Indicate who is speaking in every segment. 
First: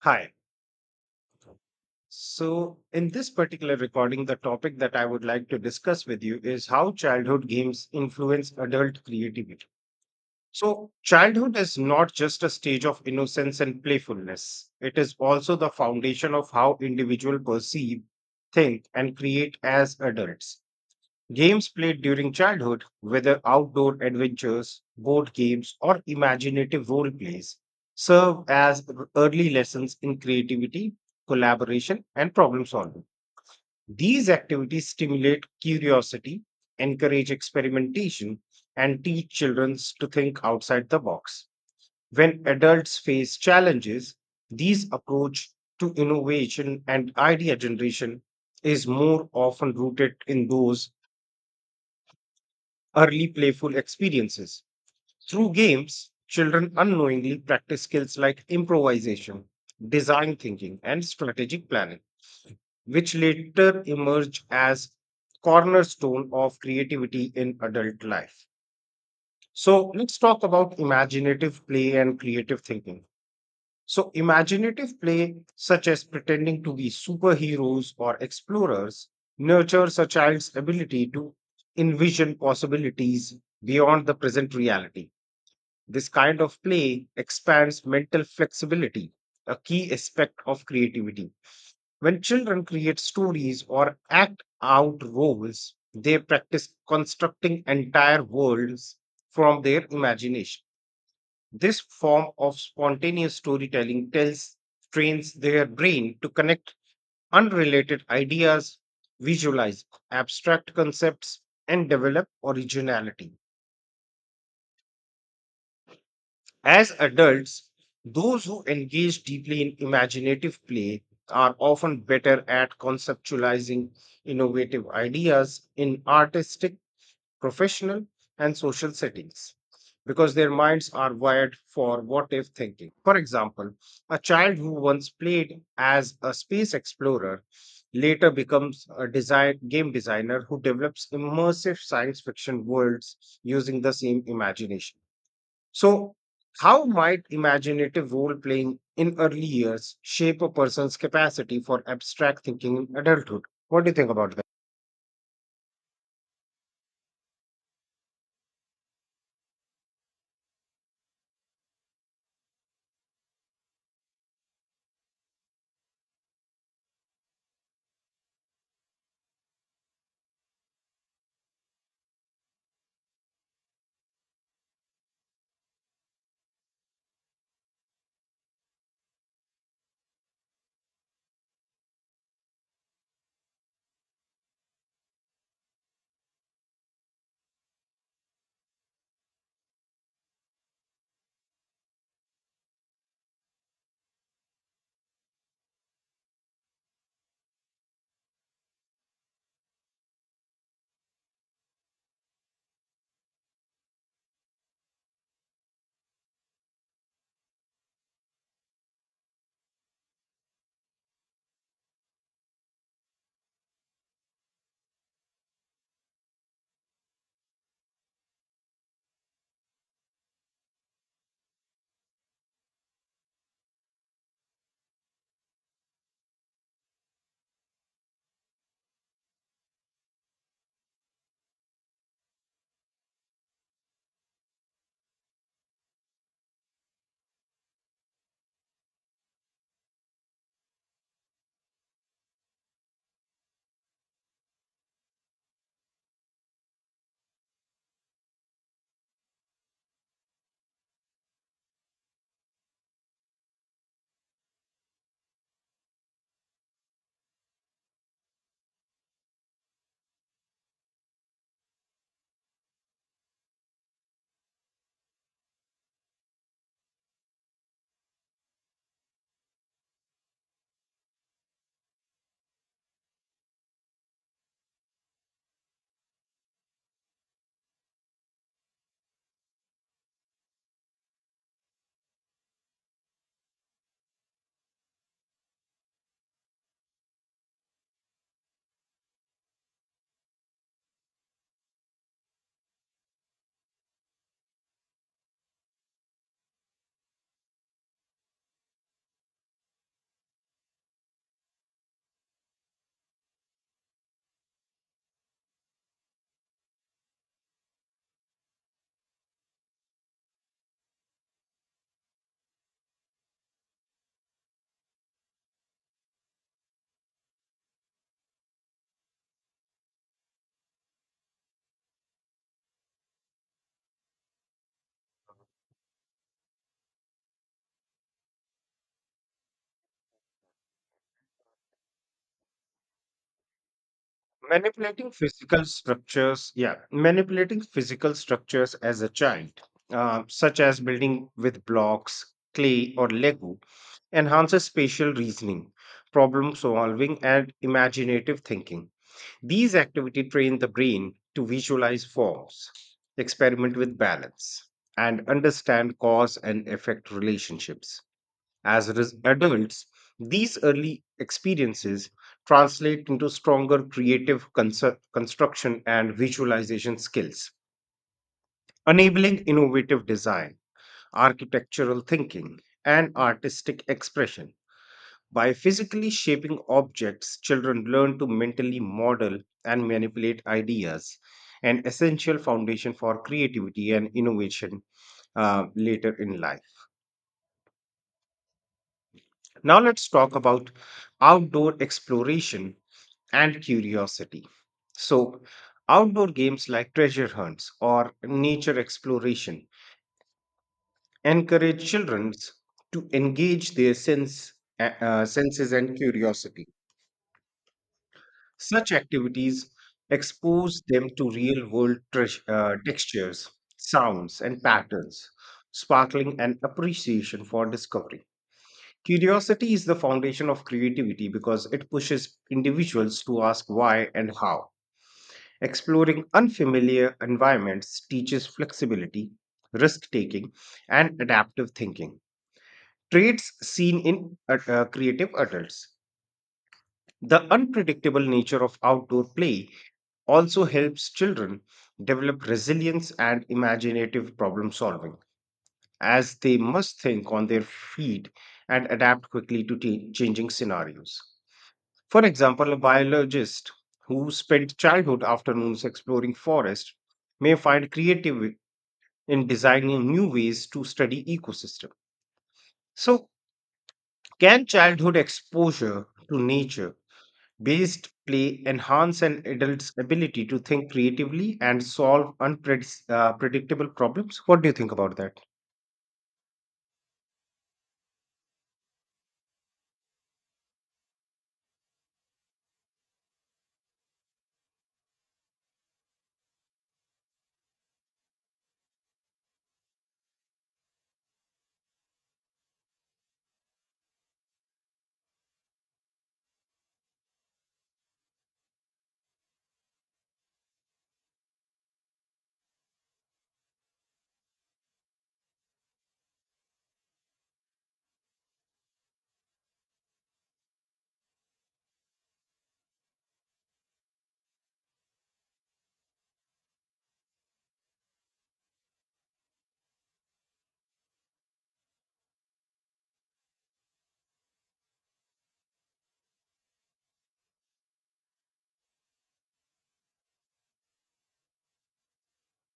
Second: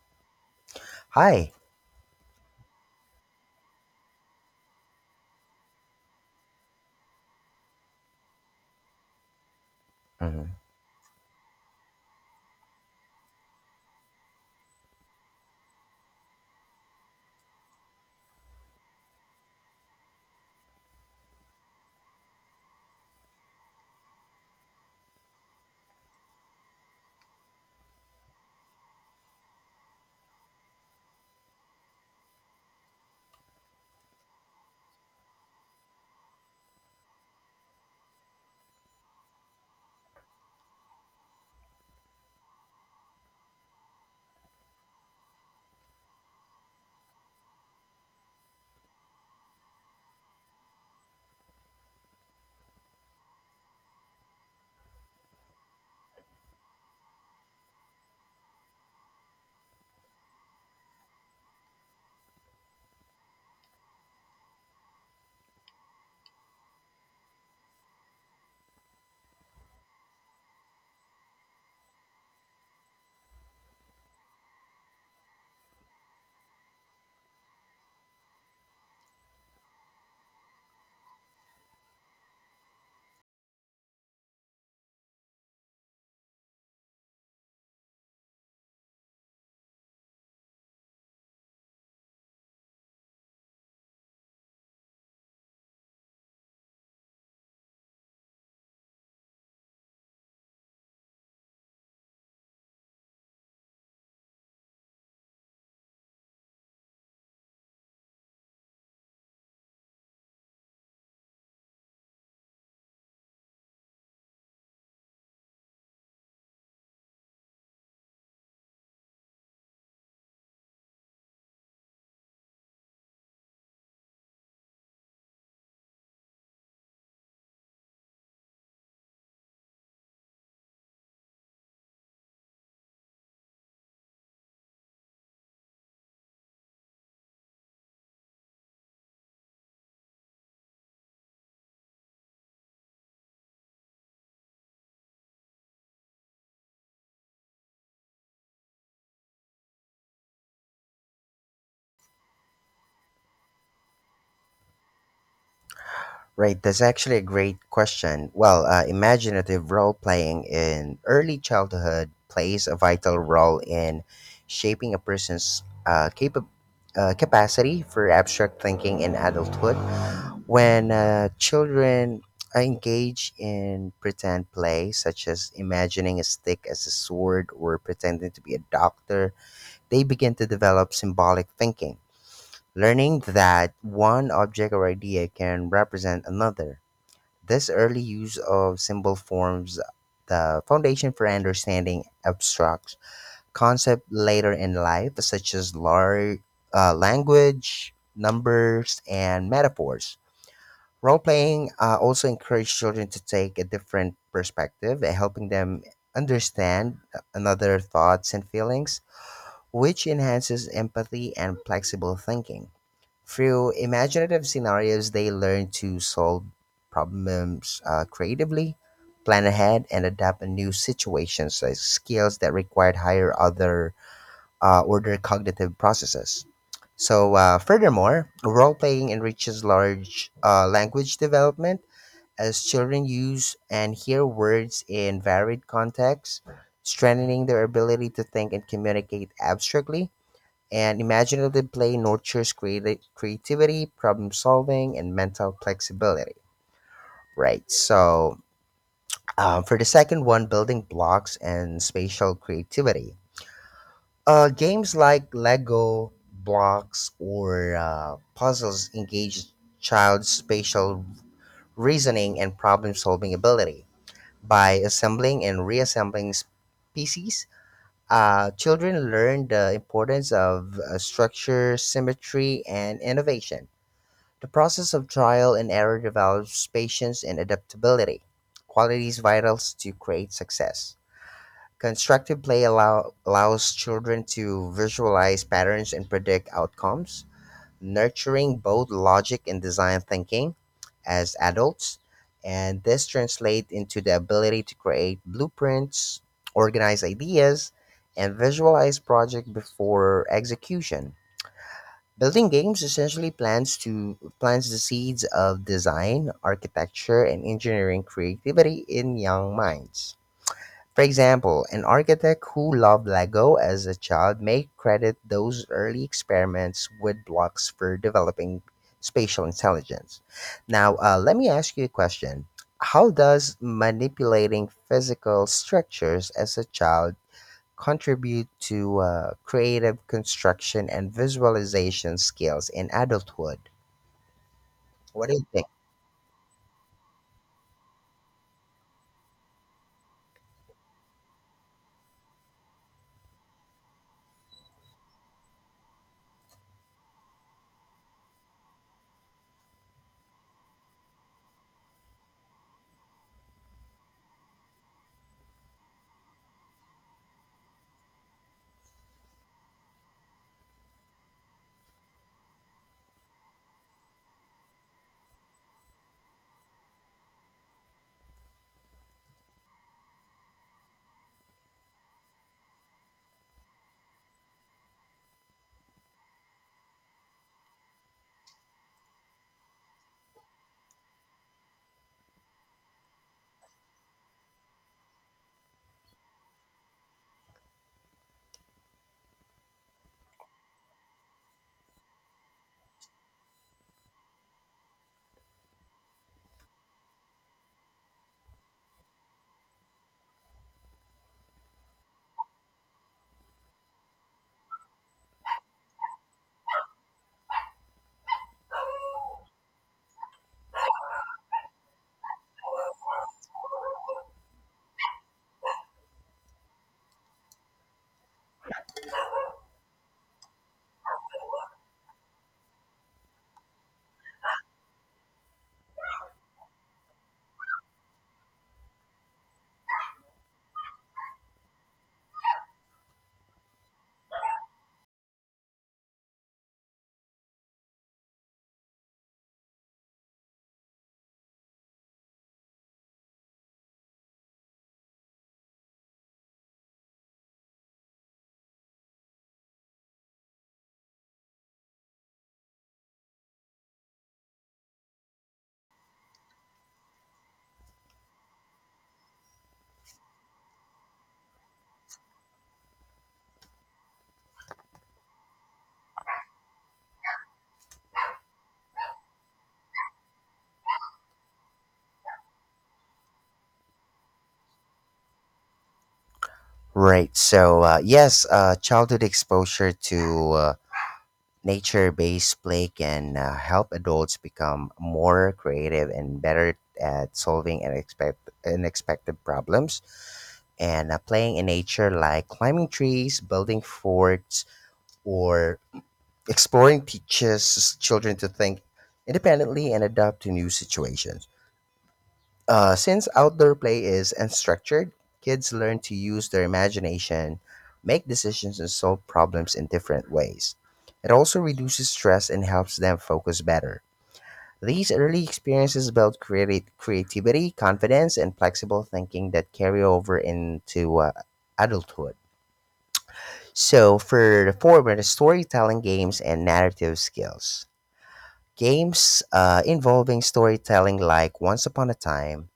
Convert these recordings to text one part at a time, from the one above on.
Speaker 1: Hi.
Speaker 2: Hi.
Speaker 1: So, in this particular recording, the topic that I would like to discuss with you is how childhood games influence adult creativity.
Speaker 2: Mhm.
Speaker 1: So, childhood is not just a stage of innocence and playfulness, it is also the foundation of how individuals perceive, think, and create as adults. Games played during childhood, whether outdoor adventures, board games, or imaginative role plays, serve as early lessons in creativity, collaboration, and problem solving. These activities stimulate curiosity, encourage experimentation, and teach children to think outside the box. When adults face challenges, these approach to innovation and idea generation is more often rooted in those early playful experiences. Through games, children unknowingly practice skills like improvisation, design thinking, and strategic planning, which later emerge as cornerstone of creativity in adult life. So let's talk about imaginative play and creative thinking. So imaginative play, such as pretending to be superheroes or explorers, nurtures a child's ability to envision possibilities beyond the present reality. This kind of play expands mental flexibility, a key aspect of creativity. When children create stories or act out roles, they practice constructing entire worlds from their imagination. This form of spontaneous storytelling tells trains their brain to connect unrelated ideas, visualize abstract concepts, and develop originality. As adults, those who engage deeply in imaginative play are often better at conceptualizing innovative ideas in artistic, professional, and social settings because their minds are wired for what if thinking. For example, a child who once played as a space explorer later becomes a design, game designer who develops immersive science fiction worlds using the same imagination. So, how might imaginative role playing in early years shape a person's capacity for abstract thinking in adulthood? What do you think about that?
Speaker 2: Right, that's actually a great question. Well, imaginative role playing in early childhood plays a vital role in shaping a person's capacity for abstract thinking in adulthood. When children engage in pretend play, such as imagining a stick as a sword or pretending to be a doctor, they begin to develop symbolic thinking, learning that one object or idea can represent another. This early use of symbol forms the foundation for understanding abstract concepts later in life, such as language, numbers, and metaphors. Role playing also encourages children to take a different perspective, helping them understand another thoughts and feelings, which enhances empathy and flexible thinking. Through imaginative scenarios, they learn to solve problems creatively, plan ahead, and adapt in new situations, skills that required higher other order cognitive processes. So, furthermore, role playing enriches large language development as children use and hear words in varied contexts, strengthening their ability to think and communicate abstractly. And imaginative play nurtures creativity, problem solving, and mental flexibility. Right. So, for the second one, building blocks and spatial creativity. Games like Lego blocks or puzzles engage child's spatial reasoning and problem solving ability. By assembling and reassembling pieces, children learn the importance of structure, symmetry, and innovation. The process of trial and error develops patience and adaptability, qualities vital to create success. Constructive play allows children to visualize patterns and predict outcomes, nurturing both logic and design thinking as adults, and this translates into the ability to create blueprints, organize ideas, and visualize projects before execution. Building games essentially plants the seeds of design, architecture, and engineering creativity in young minds. For example, an architect who loved Lego as a child may credit those early experiments with blocks for developing spatial intelligence. Now, let me ask you a question. How does manipulating physical structures as a child contribute to creative construction and visualization skills in adulthood?
Speaker 1: Manipulating
Speaker 2: What do you
Speaker 1: physical
Speaker 2: think?
Speaker 1: structures, yeah, manipulating physical structures as a child, such as building with blocks, clay, or Lego, enhances spatial reasoning, problem solving, and imaginative thinking. These activities train the brain to visualize forms, experiment with balance, and understand cause and effect relationships. As adults, these early experiences translate into stronger creative construction and visualization skills, enabling innovative design, architectural thinking, and artistic expression. By physically shaping objects, children learn to mentally model and manipulate ideas, an essential foundation for creativity and innovation later in life. Now, let's talk about outdoor exploration and curiosity. So, outdoor games like treasure hunts or nature exploration encourage children to engage their sense, senses and curiosity. Such activities expose them to real world textures, sounds, and patterns, sparkling an appreciation for discovery. Curiosity is the foundation of creativity because it pushes individuals to ask why and how. Exploring unfamiliar environments teaches flexibility, risk taking, and adaptive thinking, traits seen in creative adults. The unpredictable nature of outdoor play also helps children develop resilience and imaginative problem solving, as they must think on their feet and adapt quickly to changing scenarios. For example, a biologist who spent childhood afternoons exploring forest may find creative in designing new ways to study ecosystem. So, can childhood exposure to nature Based play enhance an adult's ability to think creatively and solve unpredictable problems. What do you think about that?
Speaker 2: Right. So, yes, childhood exposure to nature based play can help adults become more creative and better at solving unexpected problems. And playing in nature, like climbing trees, building forts, or exploring, teaches children to think independently and adapt to new situations. Since outdoor play is unstructured, kids learn to use their imagination, make decisions, and solve problems in different ways. It also reduces stress and helps them focus better. These early experiences build creativity, confidence, and flexible thinking that carry over into adulthood. So, for the former, the storytelling games and narrative skills. Games involving storytelling, like Once Upon a Time,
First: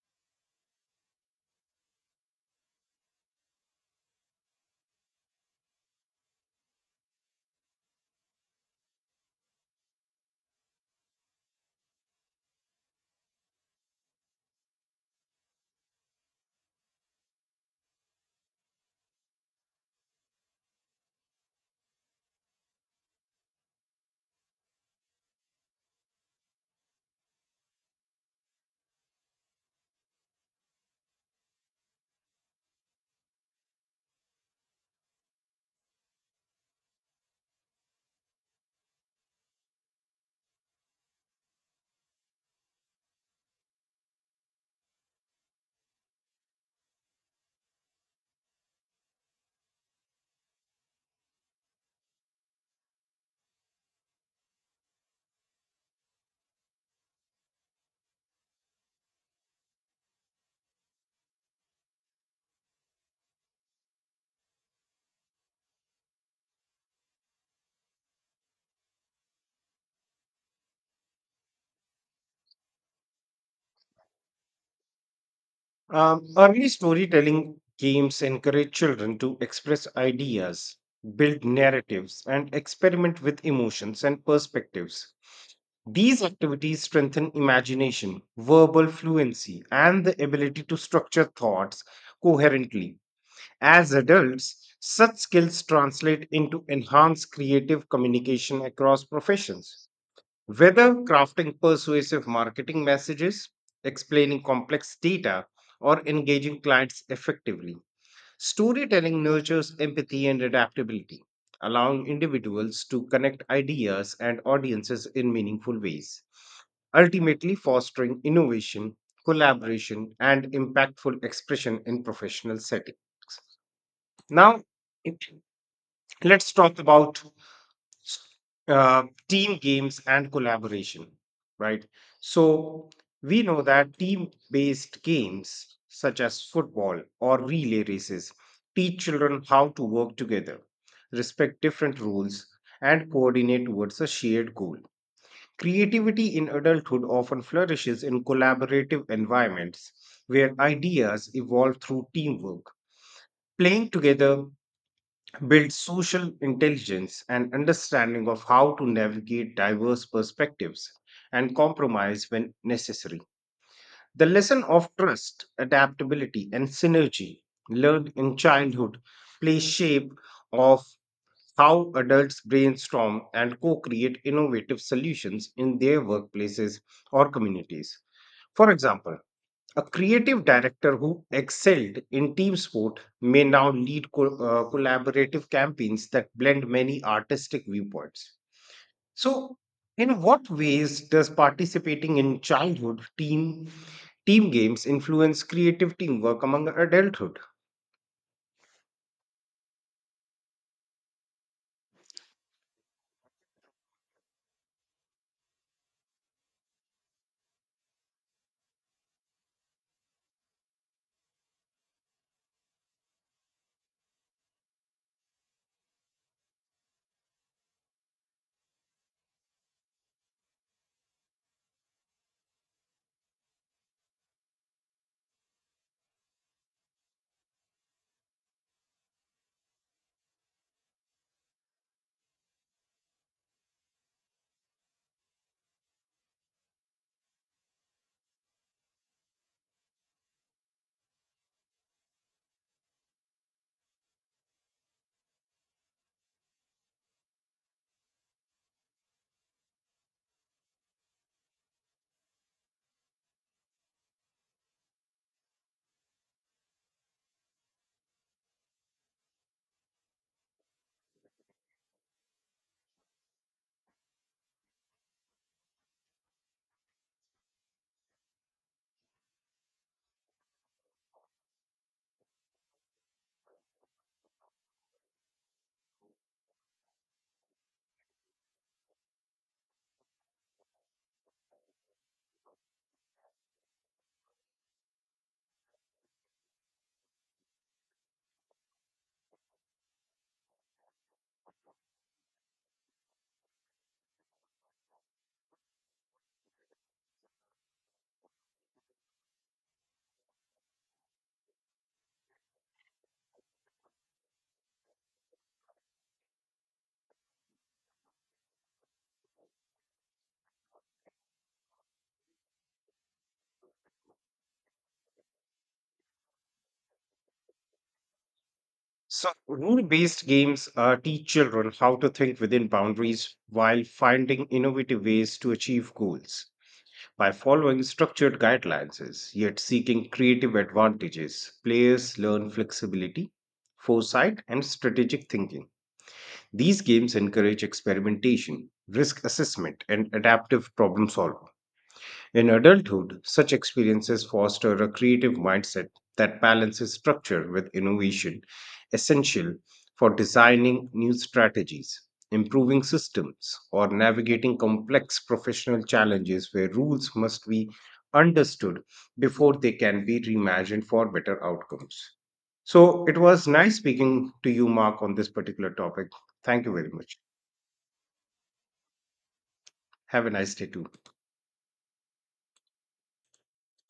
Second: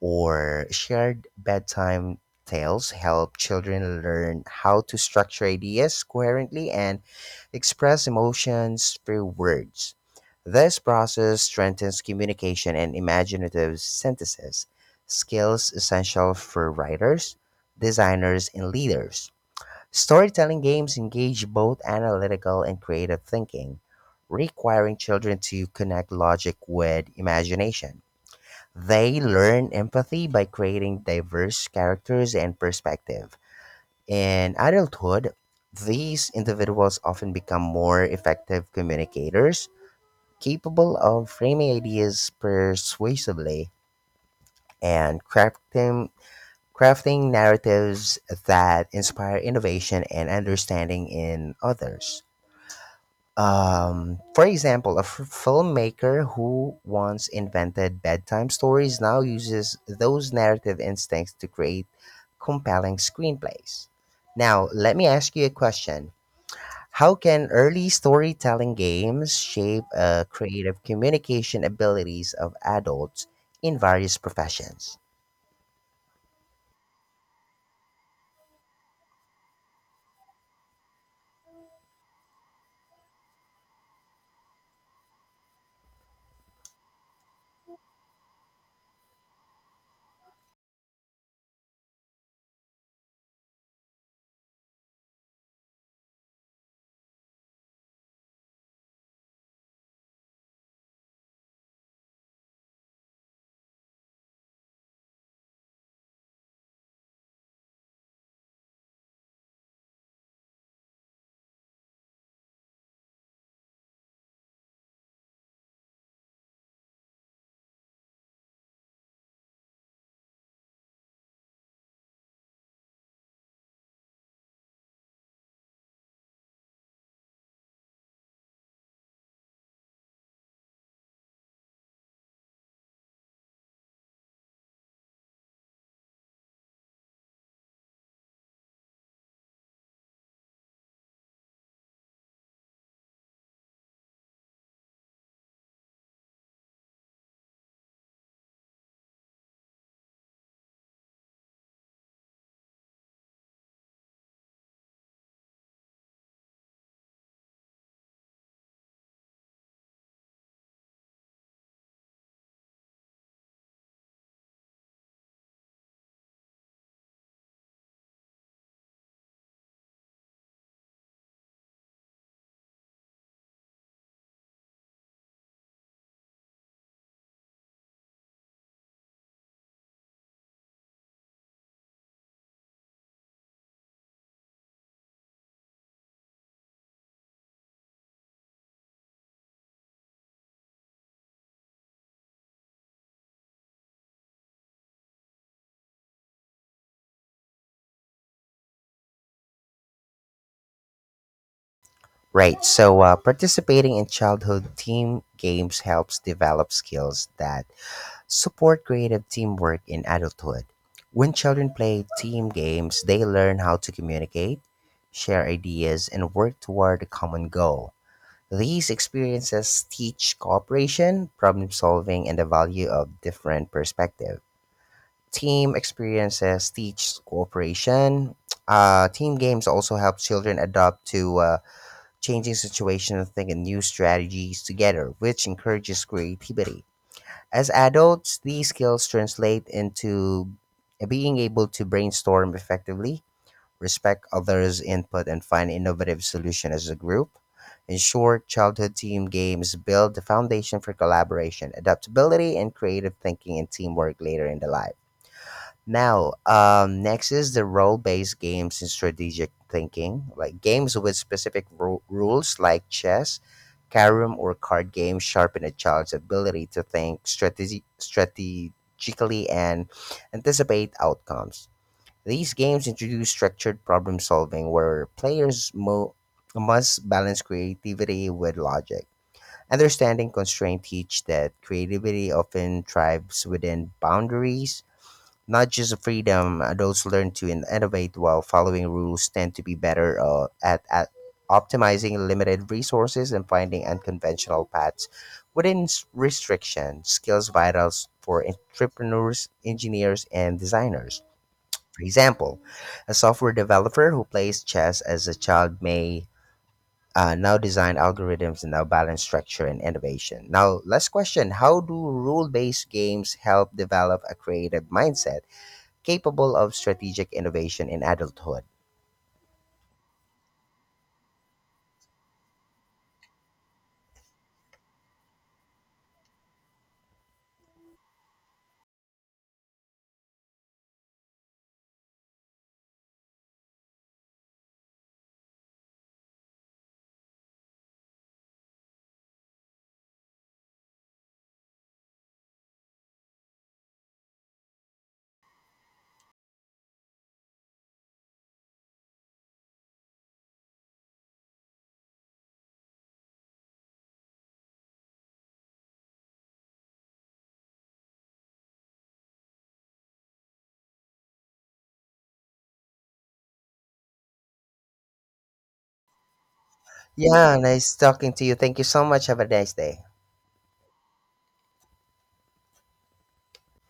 Speaker 2: or shared bedtime tales help children learn how to structure ideas coherently and express emotions through words. This process strengthens communication and imaginative synthesis, skills essential for writers, designers, and leaders. Storytelling games engage both analytical and creative thinking, requiring children to connect logic with imagination. They learn empathy by creating diverse characters and perspective. In adulthood, these individuals often become more effective communicators, capable of framing ideas persuasively and crafting narratives that inspire innovation and understanding in others. For example, a filmmaker who once invented bedtime stories now uses those narrative instincts to create compelling screenplays. Now, let me ask you a question. How can early storytelling games shape creative communication abilities of adults in various professions?
Speaker 1: Early storytelling games encourage children to express ideas, build narratives, and experiment with emotions and perspectives. These activities strengthen imagination, verbal fluency, and the ability to structure thoughts coherently. As adults, such skills translate into enhanced creative communication across professions. Whether crafting persuasive marketing messages, explaining complex data, or engaging clients effectively, storytelling nurtures empathy and adaptability, allowing individuals to connect ideas and audiences in meaningful ways, ultimately fostering innovation, collaboration, and impactful expression in professional settings. Now, it, let's talk about team games and collaboration, right? So, we know that team based games such as football or relay races teach children how to work together, respect different rules, and coordinate towards a shared goal. Creativity in adulthood often flourishes in collaborative environments where ideas evolve through teamwork. Playing together build social intelligence and understanding of how to navigate diverse perspectives and compromise when necessary. The lesson of trust, adaptability, and synergy learned in childhood play shape of how adults brainstorm and co-create innovative solutions in their workplaces or communities. For example, a creative director who excelled in team sport may now lead collaborative campaigns that blend many artistic viewpoints. So, in what ways does participating in childhood team games influence creative teamwork among adulthood?
Speaker 2: Right, so participating in childhood team games helps develop skills that support creative teamwork in adulthood. When children play team games, they learn how to communicate, share ideas, and work toward a common goal. These experiences teach cooperation, problem solving, and the value of different perspective. Team experiences teach cooperation. Team games also help children adapt to changing situations and think of new strategies together, which encourages creativity. As adults, these skills translate into being able to brainstorm effectively, respect others' input, and find innovative solutions as a group. In short, childhood team games build the foundation for collaboration, adaptability, and creative thinking and teamwork later in the life. Now, next is the role-based games and strategic thinking, like games with specific rules, like chess, carom, or card games, sharpen a child's ability to think strategically and anticipate outcomes. These games introduce structured problem solving, where players must balance creativity with logic. Understanding constraint teach that creativity often thrives within boundaries not just freedom, adults learn to innovate while following rules tend to be better at optimizing limited resources and finding unconventional paths within restriction. Skills vital for entrepreneurs, engineers, and designers. For example, a software developer who plays chess as a child may now design algorithms and now balance structure and innovation. Now, last question. How do rule based games help develop a creative mindset capable of strategic innovation in adulthood?
Speaker 1: So, rule-based games teach children how to think within boundaries while finding innovative ways to achieve goals. By following structured guidelines, yet seeking creative advantages, players learn flexibility, foresight, and strategic thinking. These games encourage experimentation, risk assessment, and adaptive problem solving. In adulthood, such experiences foster a creative mindset that balances structure with innovation, essential for designing new strategies, improving systems, or navigating complex professional challenges where rules must be understood before they can be reimagined for better outcomes. So, it was nice speaking to you, Mark, on this particular topic. Thank you very much.
Speaker 2: Yeah, nice talking to you. Thank you so much. Have a nice day.
Speaker 1: Have a nice day, too.